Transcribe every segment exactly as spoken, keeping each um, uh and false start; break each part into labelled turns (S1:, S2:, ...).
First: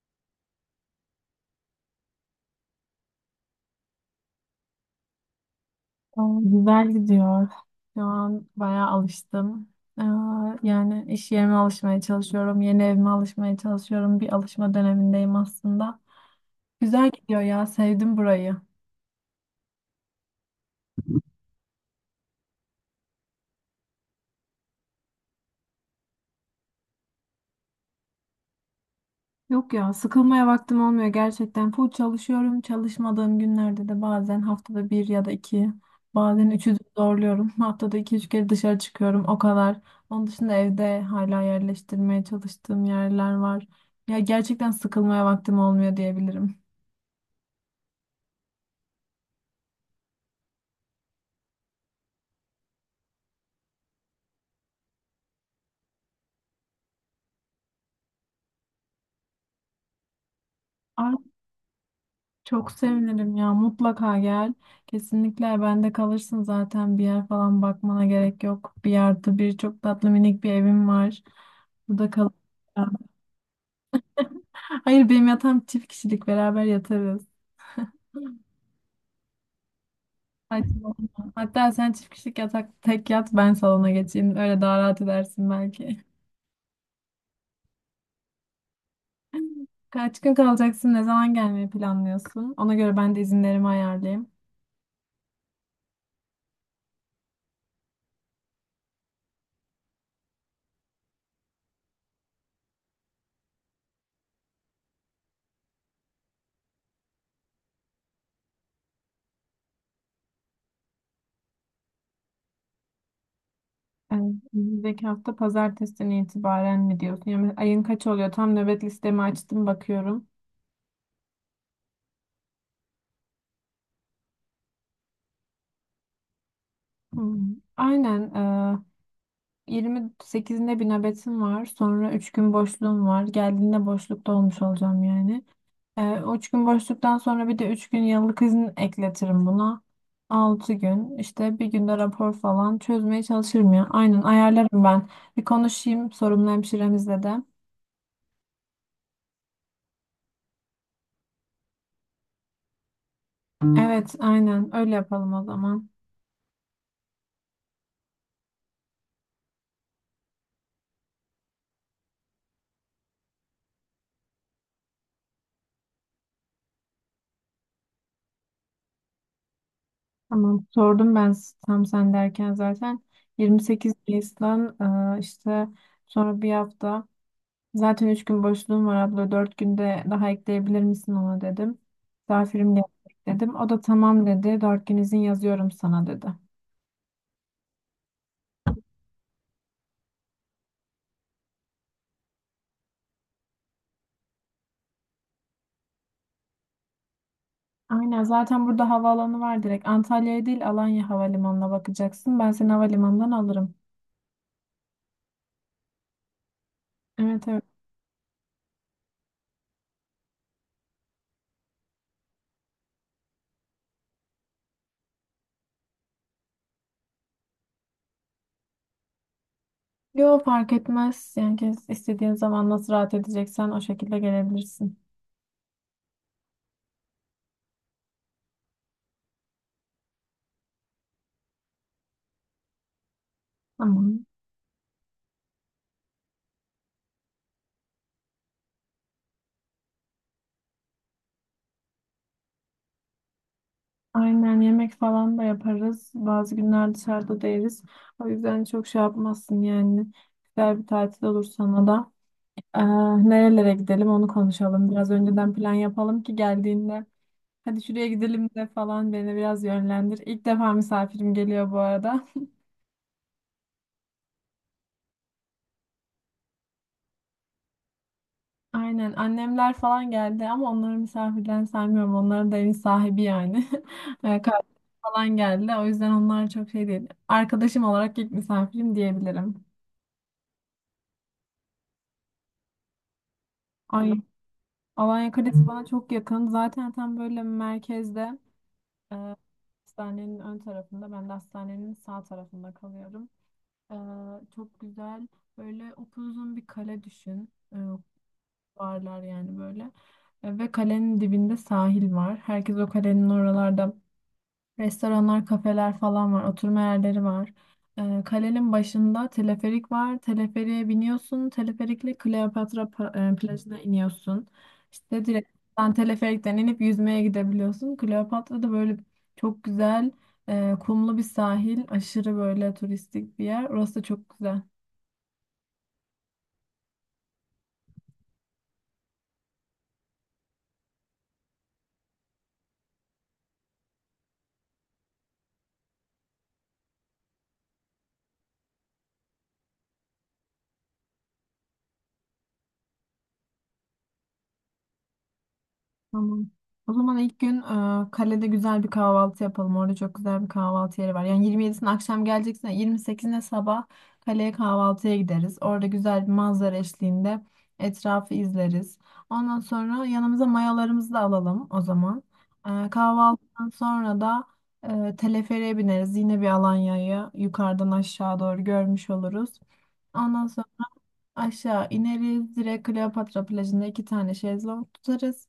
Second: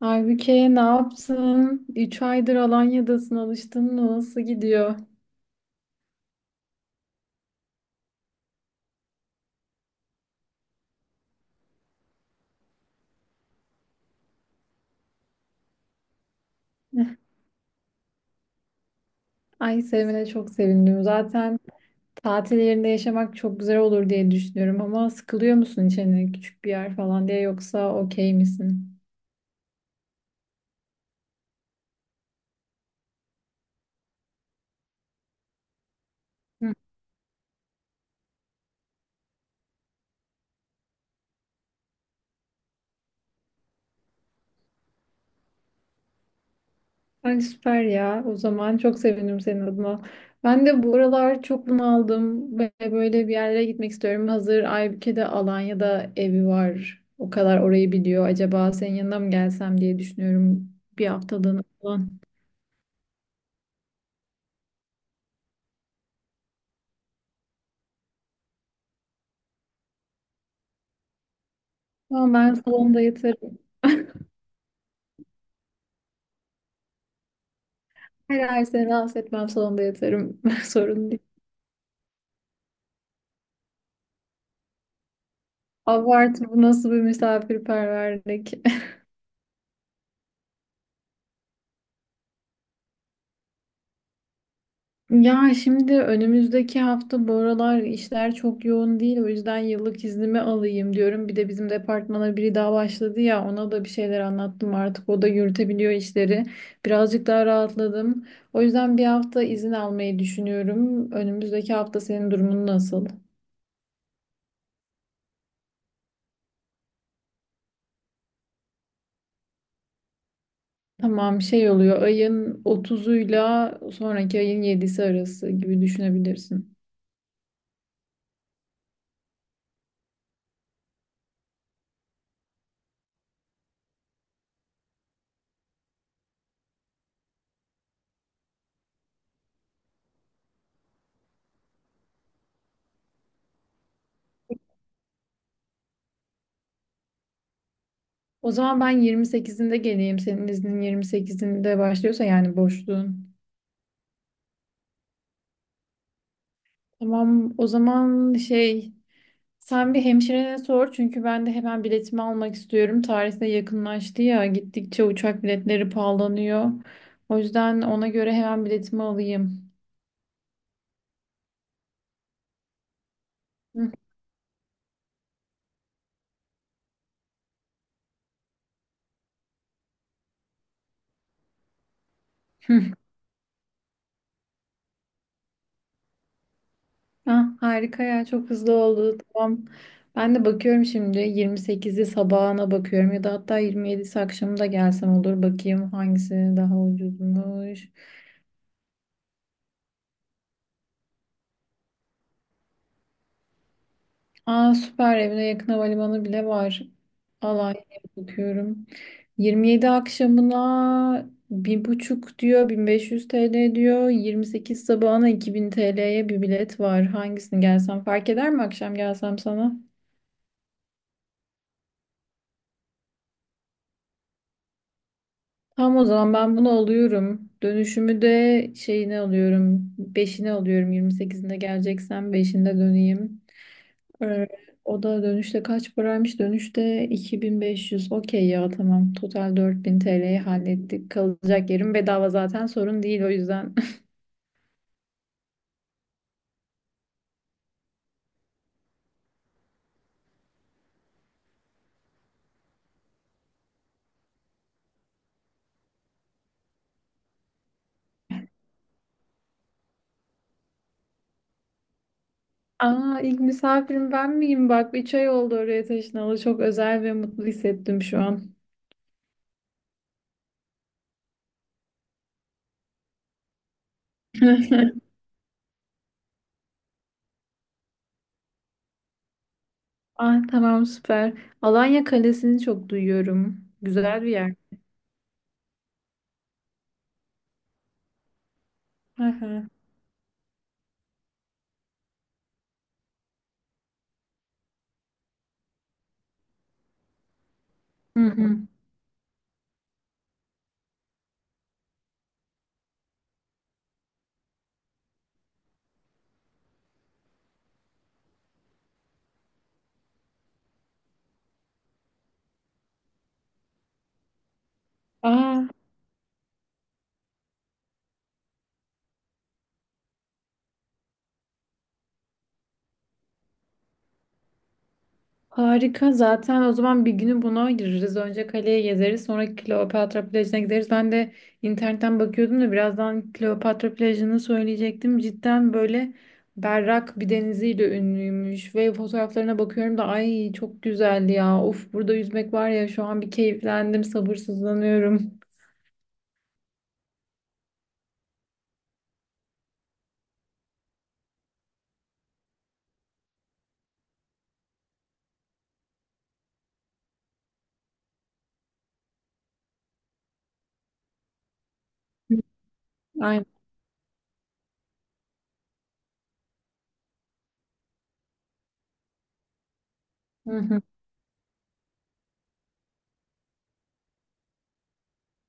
S1: Aybüke ne yaptın? Üç aydır Alanya'dasın alıştın mı? Nasıl gidiyor?
S2: Aa, güzel gidiyor. Şu an bayağı alıştım. Aa, yani iş yerime alışmaya çalışıyorum. Yeni evime alışmaya çalışıyorum. Bir alışma dönemindeyim aslında. Güzel
S1: Eh,
S2: gidiyor ya. Sevdim burayı.
S1: Ay sevmene çok sevindim. Zaten tatil yerinde yaşamak çok güzel olur diye düşünüyorum ama sıkılıyor musun içine küçük bir yer falan diye yoksa okey misin?
S2: Yok ya, sıkılmaya vaktim olmuyor gerçekten. Full çalışıyorum. Çalışmadığım günlerde de bazen haftada bir ya da iki, bazen üçü de zorluyorum. Haftada iki üç kere dışarı çıkıyorum. O kadar. Onun dışında evde hala yerleştirmeye çalıştığım yerler var. Ya gerçekten sıkılmaya vaktim olmuyor diyebilirim.
S1: Ay süper ya. O zaman çok sevinirim senin adına. Ben de bu aralar çok bunaldım ve böyle bir yerlere gitmek istiyorum. Hazır Aybüke'de Alanya'da evi var. O kadar orayı biliyor. Acaba senin yanına mı gelsem diye düşünüyorum. Bir
S2: Ay,
S1: haftalığına falan.
S2: çok sevinirim ya. Mutlaka gel. Kesinlikle bende kalırsın zaten. Bir yer falan bakmana gerek yok. Bir yerde bir çok tatlı minik bir evim var. Burada kal.
S1: Ama ben salonda yatarım.
S2: Hayır, benim yatağım çift kişilik, beraber yatarız.
S1: Her ay seni rahatsız etmem salonda yatarım. Sorun değil.
S2: Saçmalama. Hatta sen çift kişilik yatak tek yat, ben salona geçeyim. Öyle daha rahat edersin belki.
S1: Abartı bu nasıl bir misafirperverlik.
S2: Kaç gün kalacaksın? Ne zaman gelmeyi planlıyorsun? Ona göre ben de izinlerimi ayarlayayım.
S1: Ya şimdi önümüzdeki hafta bu aralar işler çok yoğun değil. O yüzden yıllık iznimi alayım diyorum. Bir de bizim departmana biri daha başladı ya ona da bir şeyler anlattım artık. O da yürütebiliyor işleri. Birazcık daha rahatladım. O yüzden bir hafta izin almayı düşünüyorum. Önümüzdeki hafta senin durumun nasıl?
S2: Evet, önümüzdeki hafta pazartesinden itibaren mi diyorsun? Yani ayın kaç oluyor? Tam nöbet listemi açtım bakıyorum.
S1: Tamam şey oluyor ayın otuzuyla sonraki ayın yedisi arası gibi düşünebilirsin.
S2: Hmm. Aynen. E, yirmi sekizinde bir nöbetim var. Sonra üç gün boşluğum var. Geldiğinde boşlukta olmuş olacağım yani. E, o üç gün boşluktan sonra bir de üç gün yıllık izin ekletirim buna. Altı gün. İşte bir günde rapor falan çözmeye çalışırım ya. Aynen, ayarlarım ben. Bir konuşayım sorumlu hemşiremizle de.
S1: O zaman ben yirmi sekizinde geleyim. Senin iznin yirmi sekizinde başlıyorsa yani boşluğun.
S2: Evet, aynen öyle yapalım o zaman.
S1: Tamam o zaman şey sen bir hemşirene sor çünkü ben de hemen biletimi almak istiyorum. Tarih de yakınlaştı ya gittikçe uçak biletleri pahalanıyor. O yüzden ona göre hemen biletimi alayım.
S2: Tamam, sordum ben s- tam sen derken zaten
S1: Hı.
S2: yirmi sekiz Nisan, e, işte sonra bir hafta, zaten üç gün boşluğum var abla, dört günde daha ekleyebilir misin ona dedim. Misafirim
S1: Hı.
S2: gelecek dedim. O da tamam dedi, dört gün izin yazıyorum sana dedi.
S1: Ah, harika ya çok hızlı oldu tamam. Ben de bakıyorum şimdi yirmi sekizi sabahına bakıyorum ya da hatta yirmi yedisi akşamı da gelsem olur bakayım hangisi daha ucuzmuş.
S2: Aynen, zaten burada havaalanı var, direkt Antalya'ya değil Alanya Havalimanı'na bakacaksın, ben seni havalimanından alırım.
S1: Aa süper evine yakın havalimanı bile var.
S2: Evet, evet.
S1: Alanya'ya bakıyorum. yirmi yedi akşamına bir buçuk diyor bin beş yüz T L diyor. yirmi sekiz sabahına iki bin T L'ye bir bilet var. Hangisini gelsem fark eder mi akşam gelsem sana?
S2: Yo, fark etmez yani, kes- istediğin zaman nasıl rahat edeceksen o şekilde gelebilirsin.
S1: Tamam o zaman ben bunu alıyorum. Dönüşümü de şeyini alıyorum. Beşini alıyorum. yirmi sekizinde geleceksem beşinde döneyim.
S2: Tamam.
S1: Ee, O da dönüşte kaç paraymış? Dönüşte iki bin beş yüz. Okey ya tamam. Total dört bin T L'yi hallettik. Kalacak yerim bedava zaten sorun değil o yüzden.
S2: Aynen, yemek falan da yaparız. Bazı günler dışarıda da yeriz. O yüzden çok şey yapmazsın yani. Güzel bir tatil olur sana da. Ee, nerelere gidelim onu konuşalım. Biraz önceden plan yapalım ki geldiğinde. Hadi şuraya gidelim de falan, beni biraz yönlendir. İlk defa misafirim geliyor bu arada.
S1: Aa ilk misafirim ben miyim? Bak üç ay oldu oraya taşınalı. Çok özel ve mutlu hissettim şu an.
S2: Aynen, annemler falan geldi ama onları misafirden saymıyorum. Onların da evin sahibi yani. Ee, Kardeşim falan geldi. O yüzden onlar çok şey değil. Arkadaşım olarak ilk misafirim diyebilirim.
S1: Ah tamam süper. Alanya Kalesi'ni çok duyuyorum.
S2: Ay.
S1: Güzel bir yer.
S2: Alanya Kalesi bana çok yakın. Zaten tam böyle merkezde, e,
S1: Hı hı.
S2: hastanenin ön tarafında. Ben de hastanenin sağ tarafında kalıyorum. E, çok güzel, böyle upuzun bir kale düşün. E,
S1: Hı hı.
S2: varlar yani böyle. E, ve kalenin dibinde sahil var. Herkes o kalenin oralarda, restoranlar, kafeler falan var. Oturma yerleri var. Ee, kalenin başında teleferik var. Teleferiğe biniyorsun. Teleferikle Kleopatra pa- e, plajına iniyorsun. İşte direkt
S1: Aa
S2: sen teleferikten inip yüzmeye gidebiliyorsun. Kleopatra'da böyle çok güzel, e, kumlu bir sahil. Aşırı böyle turistik bir yer. Orası da çok güzel.
S1: Harika. Zaten o zaman bir günü buna ayırırız. Önce kaleye gezeriz, sonra Kleopatra plajına gideriz. Ben de internetten bakıyordum da birazdan Kleopatra plajını söyleyecektim. Cidden böyle berrak bir deniziyle ünlüymüş ve fotoğraflarına bakıyorum da ay çok güzeldi ya. Of burada yüzmek var ya şu an bir keyiflendim, sabırsızlanıyorum.
S2: Tamam. O zaman ilk gün e, kalede güzel bir kahvaltı yapalım. Orada çok güzel bir kahvaltı yeri var. Yani yirmi yedisine akşam geleceksen yirmi sekizine sabah kaleye kahvaltıya gideriz. Orada güzel bir manzara eşliğinde etrafı izleriz. Ondan sonra yanımıza mayalarımızı da alalım o zaman. E,
S1: Aynen.
S2: kahvaltıdan sonra da e, teleferiğe bineriz. Yine bir Alanya'yı yukarıdan aşağı doğru görmüş oluruz. Ondan
S1: Hı
S2: sonra
S1: hı.
S2: aşağı ineriz. Direkt Kleopatra plajında iki tane şezlong tutarız.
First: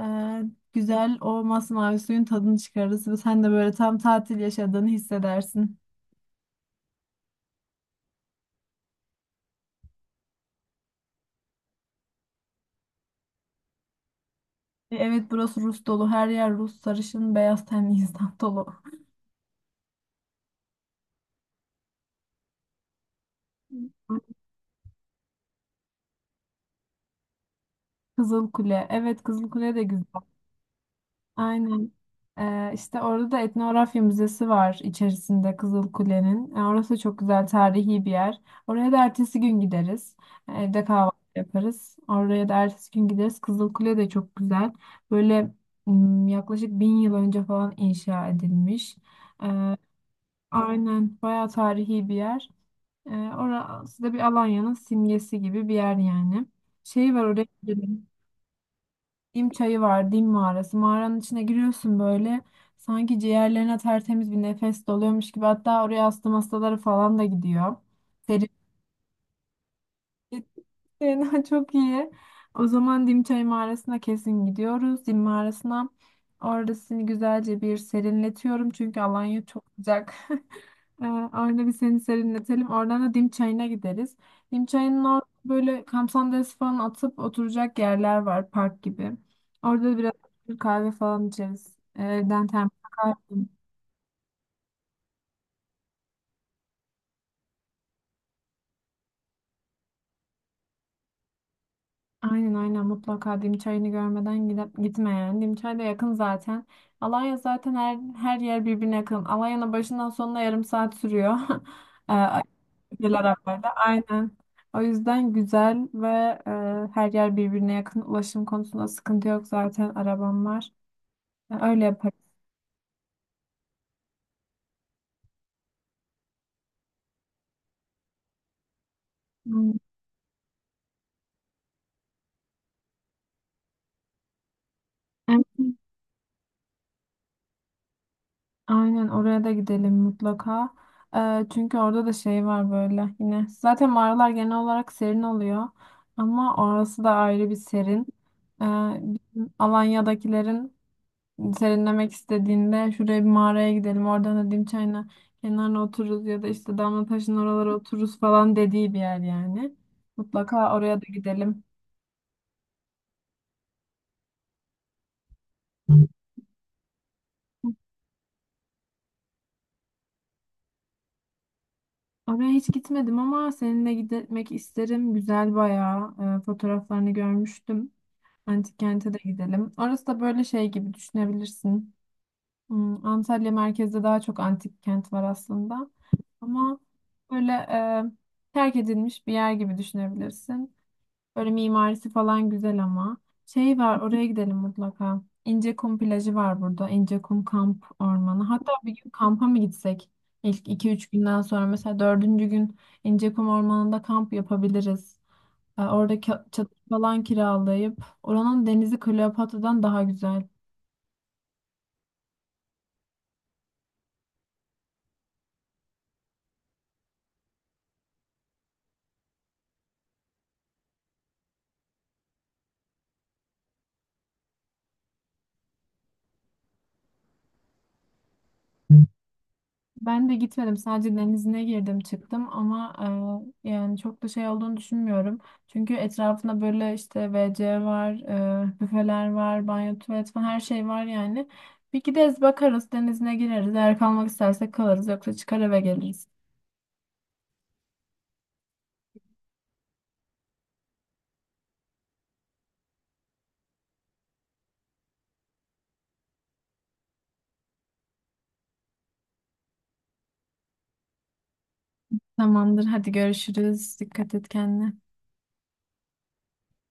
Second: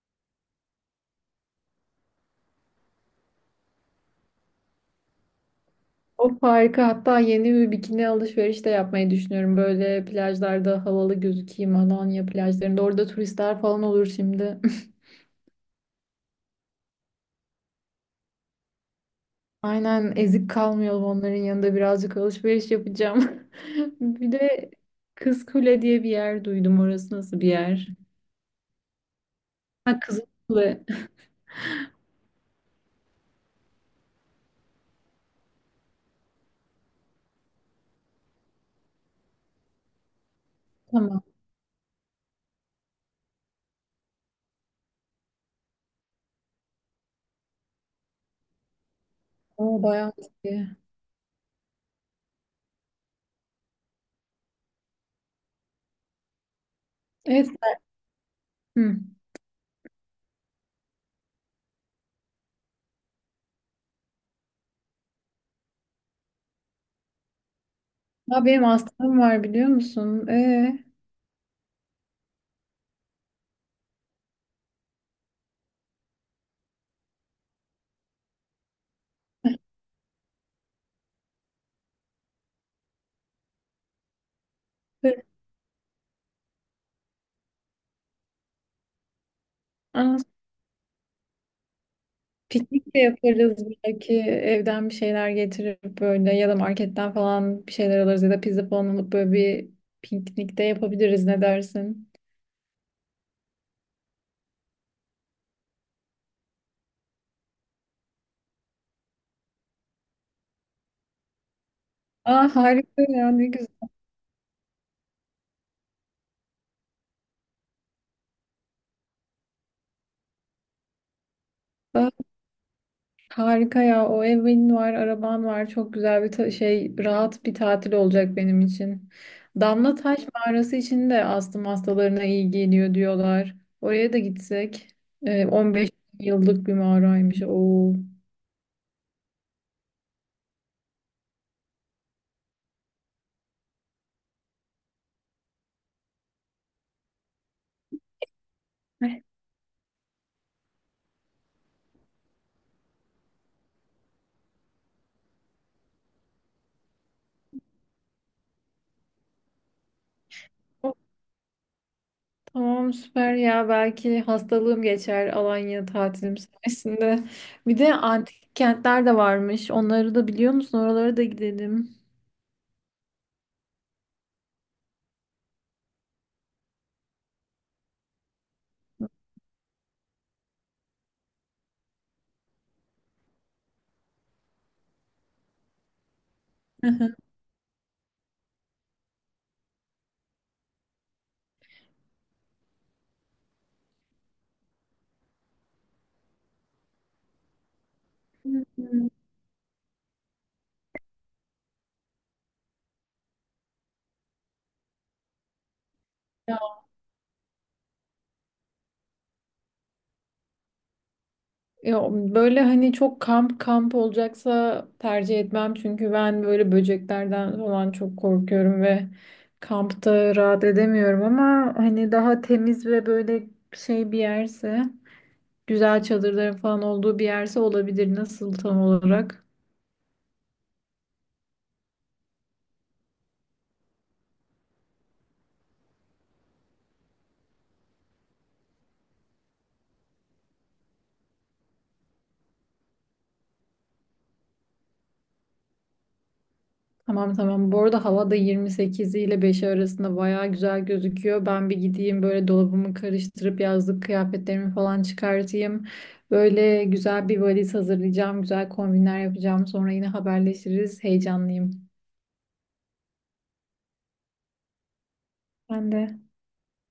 S2: Ee, güzel o masmavi suyun tadını çıkarırız ve sen de böyle tam tatil yaşadığını hissedersin.
S1: Of harika. Hatta yeni bir bikini alışveriş de yapmayı düşünüyorum. Böyle plajlarda havalı gözükeyim. Alanya plajlarında. Orada turistler falan olur şimdi.
S2: E, Evet, burası Rus dolu. Her yer Rus, sarışın, beyaz tenli insan dolu.
S1: Aynen ezik kalmayalım onların yanında birazcık alışveriş yapacağım. Bir de kızkule diye bir yer duydum. Orası nasıl bir yer?
S2: Kızıl Kule. Evet, Kızıl Kule de
S1: Ha
S2: güzel.
S1: Kız
S2: Aynen. Ee, işte orada da etnografya müzesi var içerisinde Kızılkule'nin. Ee, orası çok güzel, tarihi bir yer. Oraya da ertesi gün gideriz. Ee, Evde kahvaltı
S1: Tamam.
S2: yaparız. Oraya da ertesi gün gideriz. Kızılkule de çok güzel. Böyle m, yaklaşık bin yıl önce falan inşa edilmiş. Ee,
S1: O bayağı eski.
S2: aynen bayağı tarihi bir yer. Ee, orası da bir Alanya'nın simgesi gibi bir yer yani. Şey var oraya,
S1: Evet. Hı.
S2: Dim çayı var, Dim mağarası. Mağaranın içine giriyorsun böyle. Sanki ciğerlerine tertemiz bir nefes doluyormuş gibi. Hatta oraya astım hastaları falan da gidiyor.
S1: Ya benim hastam var biliyor musun? Ee,
S2: Fena çok iyi. O zaman Dimçay mağarasına kesin gidiyoruz. Dim mağarasına. Orada seni güzelce bir serinletiyorum. Çünkü Alanya çok sıcak. Ee, Orada bir seni serinletelim. Oradan da Dim çayına gideriz. Dim çayının
S1: böyle-
S2: orada böyle kamp sandalyesi falan atıp oturacak yerler var. Park gibi. Orada biraz
S1: Aa,
S2: kahve falan içeriz. Evden termos
S1: Piknik de
S2: kahve.
S1: yaparız belki evden bir şeyler getirip böyle ya da marketten falan bir şeyler alırız ya da pizza falan alıp böyle bir piknik de yapabiliriz ne dersin?
S2: Aynen, aynen, mutlaka Dimçay'ını görmeden gidip gitme yani. Dimçay da yakın zaten. Alanya zaten, her, her yer birbirine yakın. Alanya'nın başından sonuna yarım saat sürüyor. Ee,
S1: Aa harika
S2: Ülkeler
S1: ya ne
S2: arasında.
S1: güzel.
S2: Aynen. O yüzden güzel ve e, her yer birbirine yakın. Ulaşım konusunda sıkıntı yok zaten. Arabam var. Ee, Öyle yaparız.
S1: Harika ya. O evin var, araban var. Çok güzel bir ta- şey, rahat bir tatil olacak benim için.
S2: Hmm.
S1: Damla Taş Mağarası için de astım hastalarına iyi geliyor diyorlar. Oraya da gitsek. Ee, on beş yıllık bir mağaraymış. Oo.
S2: Aynen, oraya da gidelim mutlaka. Ee, çünkü orada da şey var böyle yine. Zaten mağaralar genel olarak serin oluyor. Ama orası da ayrı bir serin. Ee,
S1: Eh,
S2: bizim Alanya'dakilerin serinlemek istediğinde şuraya bir mağaraya gidelim. Oradan da Dim çayına kenarına otururuz ya da işte Damlataş'ın oralara otururuz falan dediği bir yer yani. Mutlaka
S1: oh,
S2: oraya da gidelim.
S1: Tamam süper ya. Belki hastalığım geçer Alanya tatilim sayesinde. Bir de antik kentler de varmış. Onları da biliyor musun? Oralara da gidelim.
S2: Oraya hiç gitmedim ama seninle gitmek isterim. Güzel bayağı. Ee, fotoğraflarını görmüştüm. Antik kente de gidelim. Orası da böyle şey gibi düşünebilirsin. Hmm, Antalya merkezde daha çok antik kent var aslında. Ama böyle e, terk edilmiş bir yer gibi düşünebilirsin. Böyle mimarisi falan güzel ama. Şey var, oraya gidelim mutlaka. İncekum plajı var burada. İncekum kamp ormanı. Hatta bir gün kampa mı gitsek? İlk iki üç günden sonra mesela dördüncü gün İncekum ormanında kamp yapabiliriz. Ee, Orada ka- çadır falan kiralayıp oranın denizi Kleopatra'dan daha güzel.
S1: Ya böyle hani çok kamp kamp olacaksa tercih etmem çünkü ben böyle böceklerden falan çok korkuyorum ve kampta rahat edemiyorum ama hani daha temiz ve böyle şey bir yerse güzel çadırların falan olduğu bir yerse olabilir. Nasıl tam olarak?
S2: Ben de gitmedim. Sadece denizine girdim çıktım ama e, yani çok da şey olduğunu düşünmüyorum. Çünkü etrafında böyle işte WC var, e, büfeler var, banyo, tuvalet falan her şey var yani. Bir gideriz bakarız denizine gireriz. Eğer kalmak istersek kalırız yoksa çıkar eve geliriz.
S1: Tamam tamam. Bu arada hava da yirmi sekiz ile beş arasında bayağı güzel gözüküyor. Ben bir gideyim böyle dolabımı karıştırıp yazlık kıyafetlerimi falan çıkartayım. Böyle güzel bir valiz hazırlayacağım. Güzel kombinler yapacağım. Sonra yine haberleşiriz. Heyecanlıyım.
S2: Tamamdır. Hadi görüşürüz. Dikkat et kendine.
S1: Ben de.